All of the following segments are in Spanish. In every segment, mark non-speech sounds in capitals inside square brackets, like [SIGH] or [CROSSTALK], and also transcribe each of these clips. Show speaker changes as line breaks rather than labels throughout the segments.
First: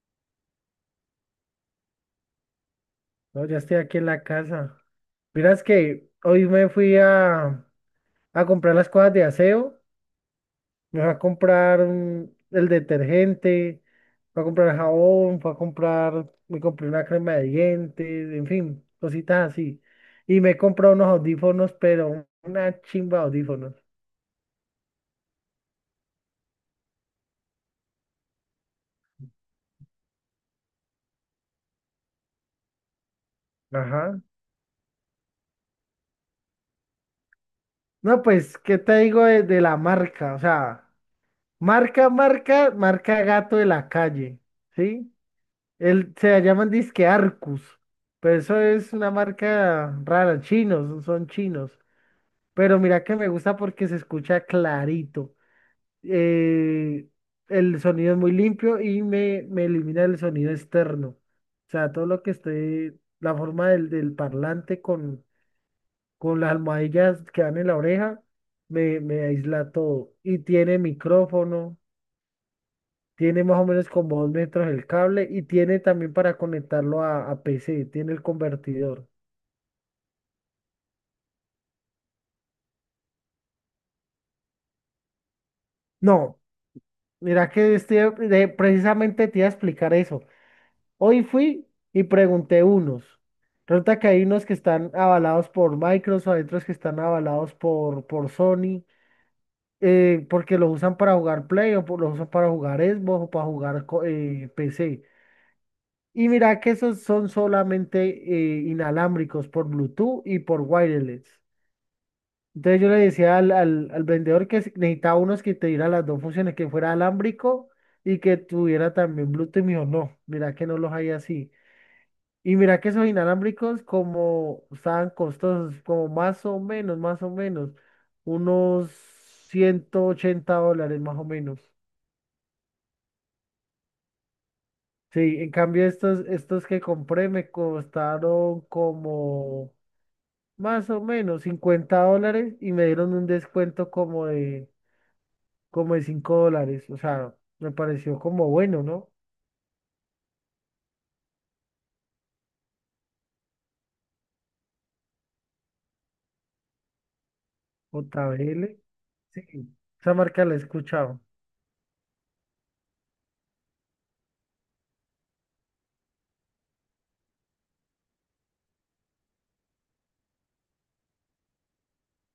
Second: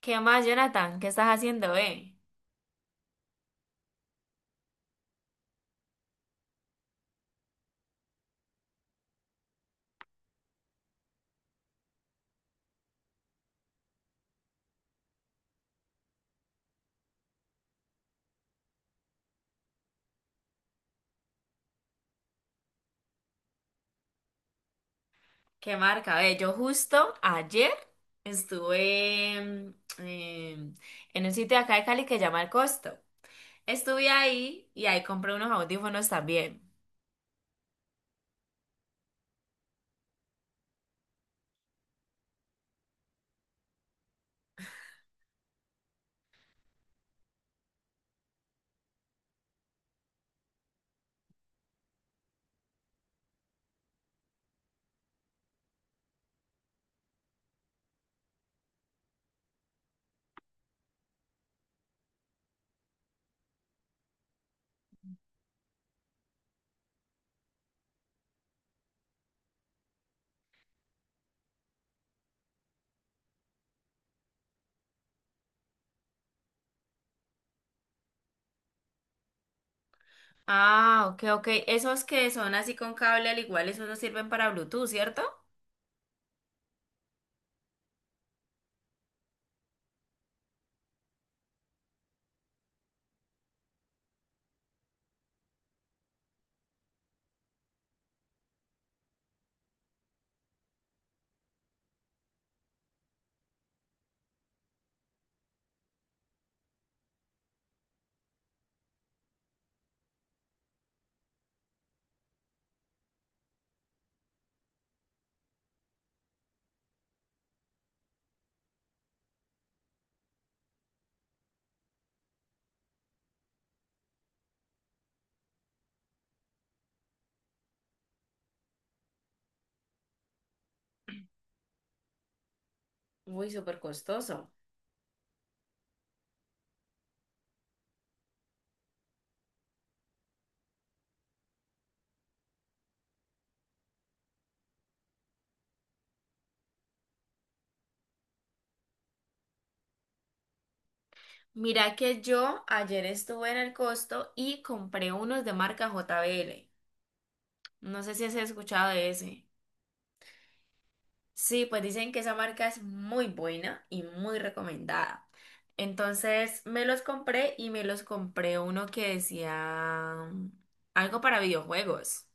¿Qué más, Jonathan? ¿Qué estás haciendo, eh?
No, ya estoy aquí en la casa. Miras que hoy me fui a comprar las cosas de aseo. Me fui a comprar el detergente, fui a comprar jabón, fui a comprar, me compré una crema de dientes, en fin, cositas así. Y me he comprado unos audífonos, pero una chimba de audífonos.
¿Qué marca? Ve, yo justo ayer estuve en un sitio de acá de Cali que se llama El Costo. Estuve
Ajá.
ahí y ahí compré unos audífonos también.
No, pues, ¿qué te digo de la marca? O sea, marca, marca, marca gato de la calle, ¿sí? Él, se llaman disque Arcus, pero eso es una marca rara, chinos, son chinos. Pero mira que me gusta porque se escucha clarito. eh, el sonido es muy limpio y me elimina el sonido externo. O sea, todo lo que esté, la forma del parlante con las almohadillas que dan en la oreja, me aísla todo. Y tiene micrófono. Tiene más o menos como 2 metros el cable y tiene también para conectarlo a PC, tiene el convertidor.
Ah, ok, ok. Esos que son así con cable, al igual, esos no sirven para Bluetooth, ¿cierto?
No, mira que estoy, precisamente te iba a explicar eso. Hoy fui y pregunté unos. Resulta que hay unos que están avalados por Microsoft, hay otros que están avalados por Sony, porque los usan para jugar Play o los usan para jugar Xbox o para jugar PC. Y mira que esos son solamente inalámbricos por Bluetooth y por wireless. Entonces yo le decía al vendedor que necesitaba unos que te dieran las dos funciones, que fuera alámbrico y que tuviera también Bluetooth. Y me dijo, no, mira que no los hay así. Y mira que esos inalámbricos como estaban costosos, como más o menos, unos $180 más o menos.
Uy, súper costoso.
Sí, en cambio estos que compré me costaron como más o menos $50 y me dieron un descuento como de $5. O sea, me pareció como bueno, ¿no?
Mira que yo ayer estuve en El Costo y compré unos de marca JBL. No sé si has
JBL.
escuchado de ese.
Sí, esa marca la he escuchado.
Sí, pues dicen que esa marca es muy buena y muy recomendada. Entonces me los compré y me los compré uno que decía algo para videojuegos.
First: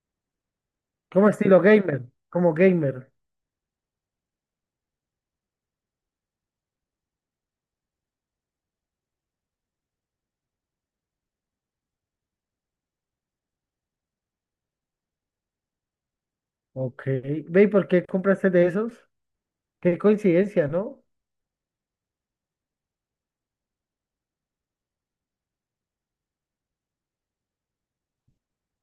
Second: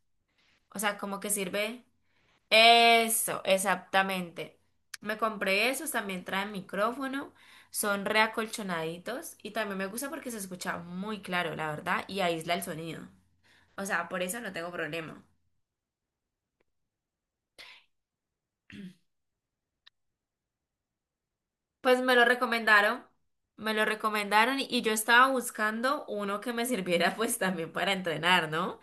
O sea, como
Como
que
estilo
sirve.
gamer, como gamer.
Eso, exactamente. Me compré esos, también traen micrófono, son reacolchonaditos y también me gusta porque se escucha muy claro, la verdad, y aísla el sonido. O sea, por eso no tengo problema.
Ok. Ve, ¿y por qué compraste de esos? Qué coincidencia, ¿no?
Pues me lo recomendaron y yo estaba buscando uno que me sirviera [LAUGHS] pues también para entrenar, ¿no?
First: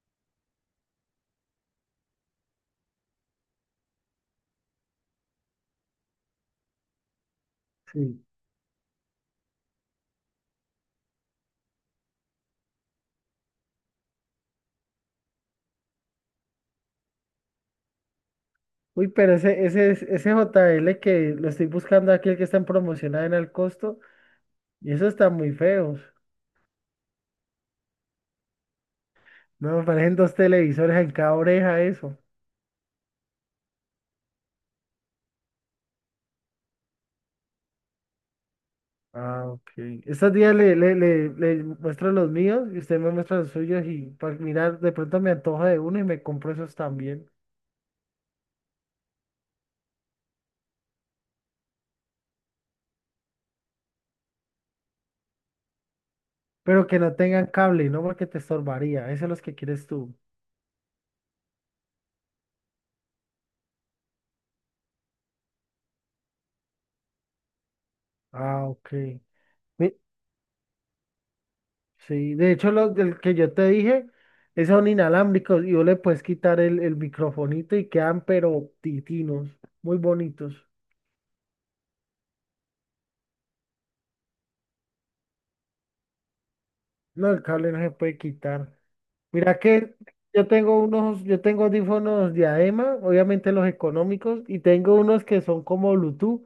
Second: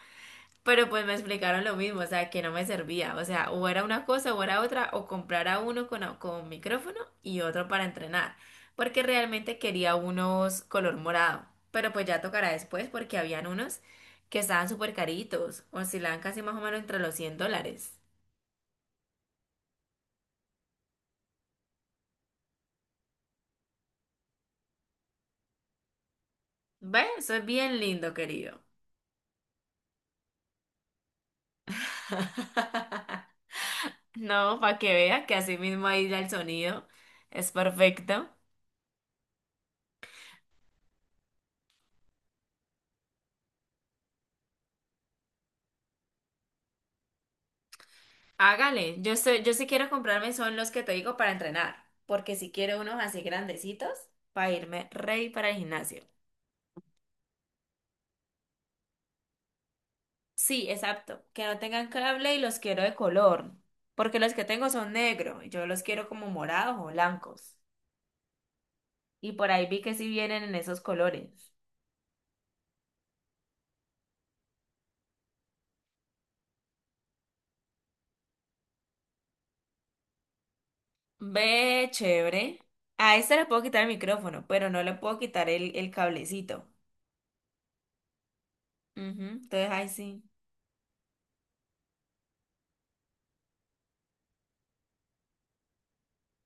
Pero pues me explicaron lo mismo, o sea, que no me servía, o sea, o era una cosa o era otra, o comprara uno con, au- con micrófono y otro para
Sí.
entrenar, porque realmente quería unos color morado, pero pues ya tocará después porque habían unos que estaban súper caritos, oscilaban casi más o menos entre los 100 dólares.
Uy, pero ese JL que lo estoy buscando aquí, el que está en promocionado en al costo, y esos están muy feos.
¿Ves? Eso es bien lindo, querido.
No, me parecen dos televisores en cada oreja eso.
No, para que vea que así mismo ahí ya el sonido es perfecto.
Ah, ok. Estos días le muestro los míos y usted me muestra los suyos y para mirar, de pronto me antoja de uno y me compro esos también.
Hágale, yo estoy, yo sí quiero comprarme son los que te digo para entrenar, porque si quiero unos así grandecitos para irme rey para el gimnasio.
Pero que no tengan cable, ¿no? Porque te estorbaría. Esos son los que quieres tú.
Sí, exacto, que no tengan cable y los quiero de color, porque los que tengo son negro, y yo los quiero como morados o blancos.
Ah, ok.
Y por ahí vi que
Mi-
sí vienen en esos colores.
Sí, de hecho, los del que yo te dije, esos son inalámbricos y vos le puedes quitar el microfonito y quedan pero titinos, muy bonitos.
Ve, chévere. A este le puedo quitar el micrófono, pero no le puedo quitar el cablecito.
No, el cable no se puede quitar.
Ujú,
Mira
entonces ahí
que
sí.
yo tengo unos, yo tengo audífonos diadema, obviamente los económicos, y tengo unos que son como Bluetooth,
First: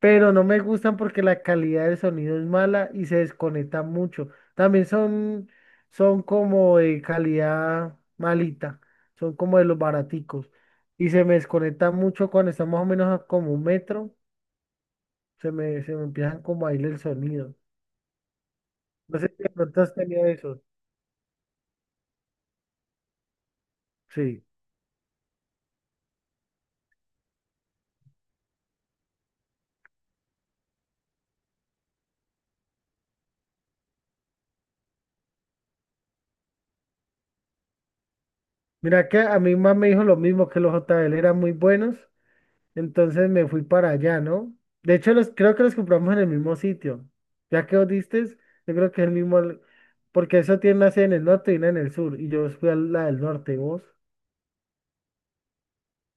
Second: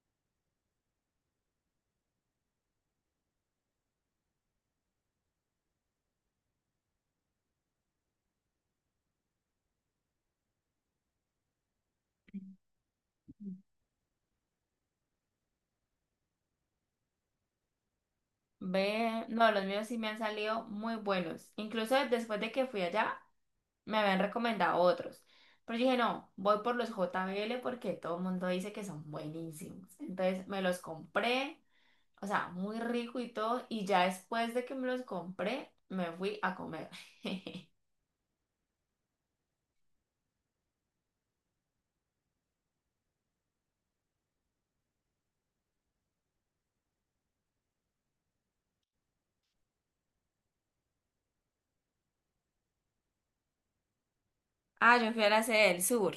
pero no me gustan porque la calidad del sonido es mala y se desconecta mucho. También son como de calidad malita, son como de los baraticos. Y se me desconecta mucho cuando está más o menos a como un metro, se me empiezan como a ir el sonido. No
Ve,
sé si
no,
de
los
pronto
míos
has
sí me han
tenido eso.
salido muy buenos. Incluso después de que fui allá, me habían
Sí.
recomendado otros. Pero yo dije, no, voy por los JBL porque todo el mundo dice que son buenísimos. Entonces me los compré, o sea, muy rico y todo. Y ya después de que me los compré, me fui a comer. [LAUGHS]
Mira que a mi mamá me dijo lo mismo, que los JBL eran muy buenos. Entonces me fui para allá, ¿no? De hecho, creo que los compramos en el mismo sitio. Ya que vos diste, yo creo que es el mismo, porque eso tiene una sede en el norte y una en el sur, y yo fui a la del norte, ¿vos?
Ah, yo fui a la sede del sur.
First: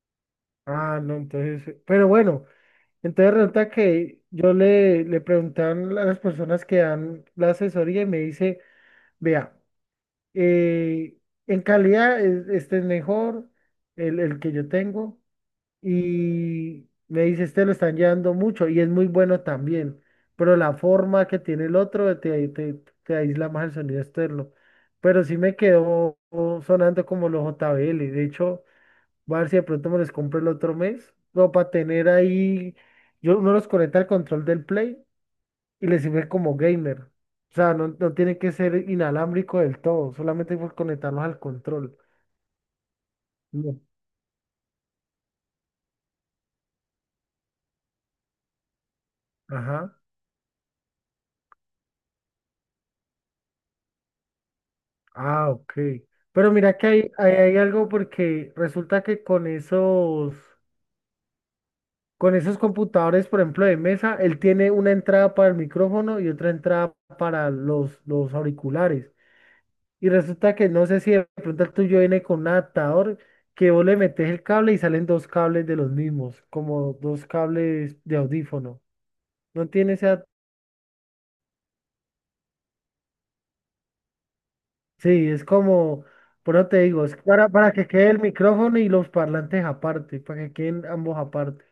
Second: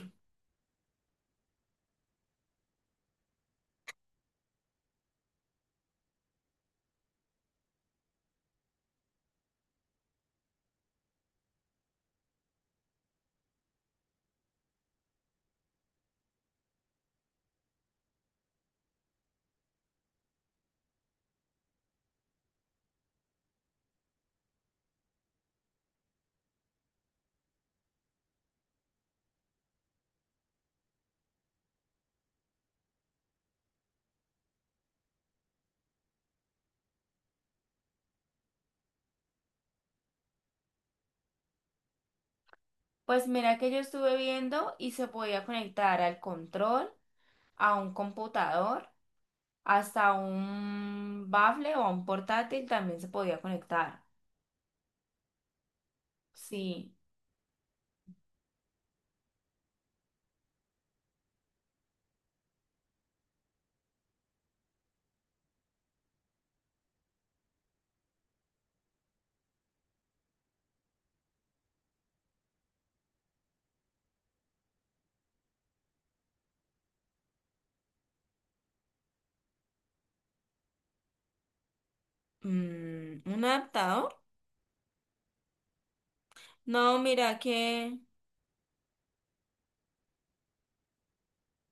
Ah, no, entonces, pero bueno, entonces resulta que yo le preguntaron a las personas que dan la asesoría y me dice, vea, eh, en calidad este es mejor, el que yo tengo, y me dice, este lo están llevando mucho y es muy bueno también, pero la forma que tiene el otro te aísla más el sonido externo. Pero sí me quedó sonando como los JBL. De hecho, voy a ver si de pronto me los compro el otro mes, como para tener ahí, yo uno los conecta al control del Play y le sirve como gamer. O sea, no, no tiene que ser inalámbrico del todo, solamente por conectarlos al control.
Pues mira que yo
No.
estuve viendo y se podía conectar al control, a un computador.
Ajá.
Hasta un bafle o a un portátil también se podía conectar.
Ah, ok. Pero mira que
Sí.
hay algo porque resulta que con esos computadores, por ejemplo, de mesa, él tiene una entrada para el micrófono y otra entrada para los auriculares. Y resulta que no sé si de pronto el tuyo viene con un adaptador que vos le metes el cable y salen dos cables de los mismos, como dos cables de audífono. No tiene ese.
¿Un adaptador?
Sí, es como, por eso te
No,
digo, es
mira
para que
que...
quede el micrófono y los parlantes aparte, para que queden ambos aparte.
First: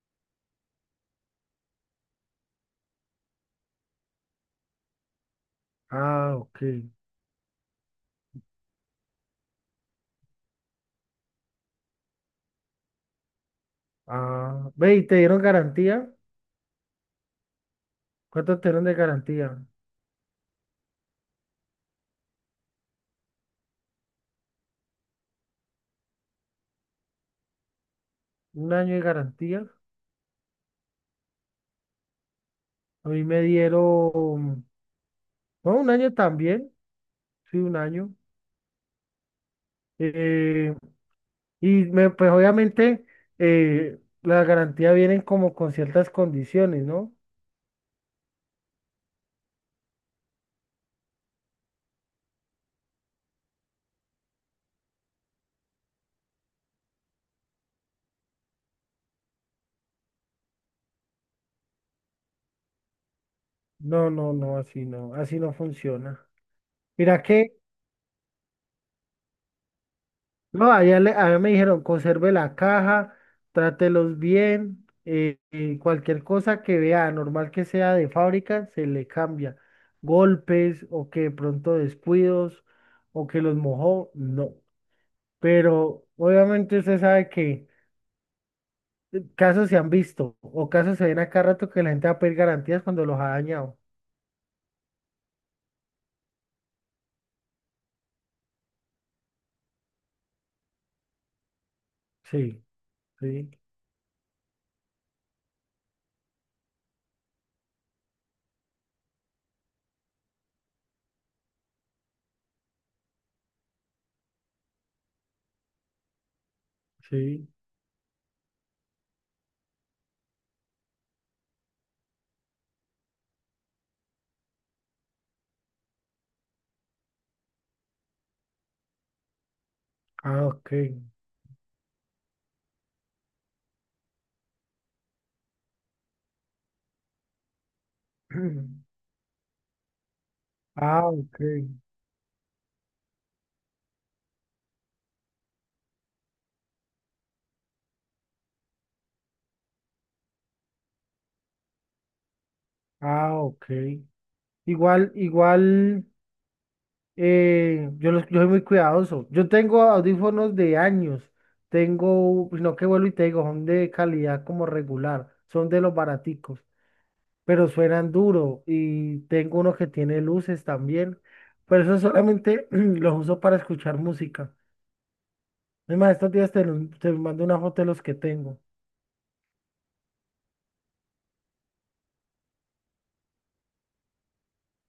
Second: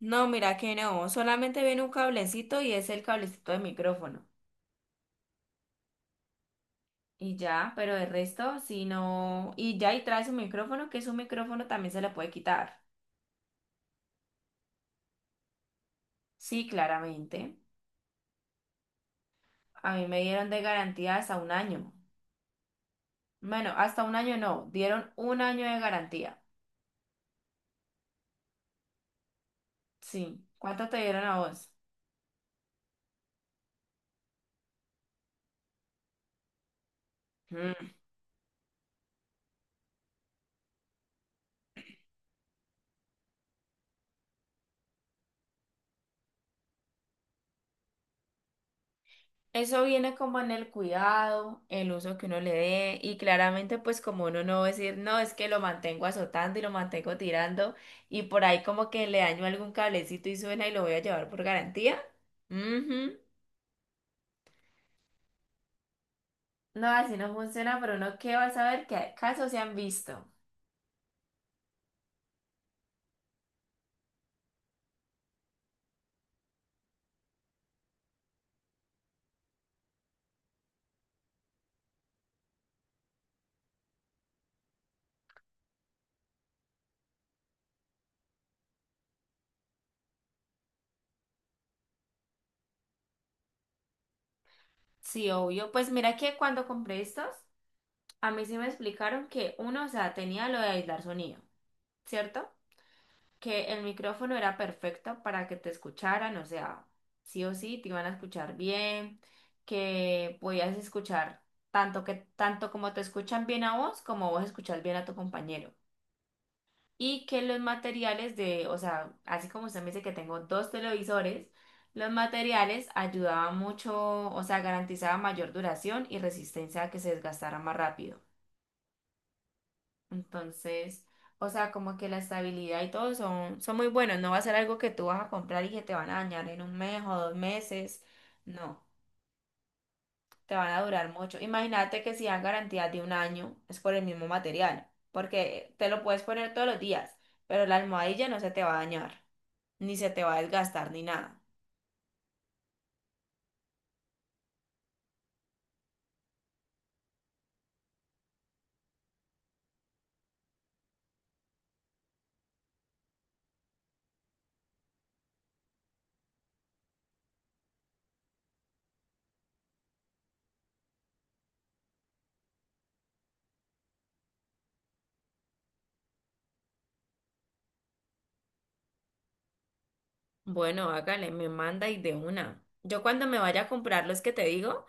No, mira que no. Solamente viene un cablecito y es el cablecito de micrófono.
Ah, ok.
Y ya, pero el resto, si no... Y ya, y trae su micrófono, que su micrófono también se le puede quitar.
Ah, ve, ¿y te dieron garantía?
Sí, claramente.
¿Cuánto te dieron de garantía?
A mí me dieron de garantía hasta un año. Bueno, hasta un año no. Dieron un año de garantía.
¿Un año de garantía?
Sí. ¿Cuánto te dieron a vos?
A mí me dieron, no, un año también, sí, un año. Eh, pues obviamente la garantía vienen como con ciertas condiciones, ¿no?
Eso viene como en el cuidado, el uso que uno le dé y claramente pues como uno no va a decir, no, es que lo mantengo azotando y lo mantengo tirando y por ahí como que le daño algún cablecito y suena y lo voy a llevar por garantía. Ujú.
No, no, no, así no, así no funciona.
No, así
Mira
no
que
funciona, pero uno qué va a saber qué casos se han visto.
No, allá allá me dijeron, conserve la caja, trátelos bien, cualquier cosa que vea, normal que sea de fábrica, se le cambia. Golpes o que de pronto descuidos o que los mojó, no. Pero obviamente usted sabe que casos se han visto o casos se ven a cada rato que la gente va a pedir garantías cuando los ha dañado.
Sí, obvio. Pues mira que cuando compré estos, a mí sí me explicaron que uno, o sea, tenía lo de aislar sonido, ¿cierto?
Sí, sí,
Que el micrófono era perfecto para que te escucharan, o sea, sí o sí te iban a escuchar bien, que podías escuchar tanto como te escuchan bien a vos, como vos escuchas bien a tu compañero. Y que
sí.
los materiales de, o sea, así como usted me dice que tengo dos televisores, los materiales ayudaban mucho, o sea, garantizaba mayor duración y resistencia a que se desgastara más rápido.
Ah, ok.
Entonces, o sea, como que la estabilidad y todo son, son muy buenos. No va a ser algo que tú vas a comprar y que te van a dañar en un mes o dos meses. No,
[CLEARS THROAT]
te van a
Ah,
durar mucho.
ok.
Imagínate que si dan garantía de un año, es por el mismo material, porque te lo puedes poner todos los días, pero la almohadilla no se te va a dañar, ni se te va a desgastar, ni nada.
Ah, ok. Igual, igual. Yo soy muy cuidadoso. Yo tengo audífonos de años. Tengo, pues, no que vuelvo y te digo, son de calidad como regular. Son de los baraticos, pero suenan duro. Y tengo uno que tiene luces también. Pero eso solamente [CLEARS THROAT] los uso para escuchar música. Es más, estos días te mando una foto de los que tengo.
Bueno, hágale, me manda y de una. Yo cuando me vaya a comprar los que te digo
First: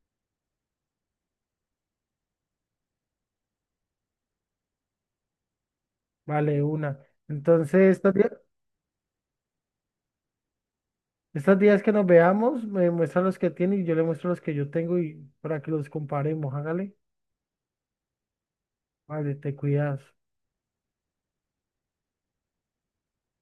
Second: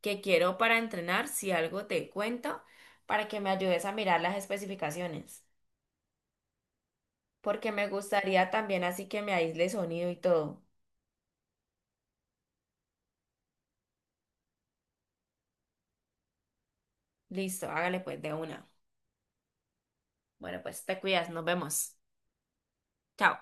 que quiero para entrenar, si algo te cuento, para que me ayudes a mirar las especificaciones,
Vale, una.
porque me
Entonces,
gustaría también así que me aísle sonido y todo.
estos días que nos veamos, me muestra los que tiene y yo le muestro los que yo tengo y para que los comparemos. Hágale.
Listo, hágale pues de una.
Vale, te cuidas.
Bueno, pues te cuidas, nos vemos. Chao.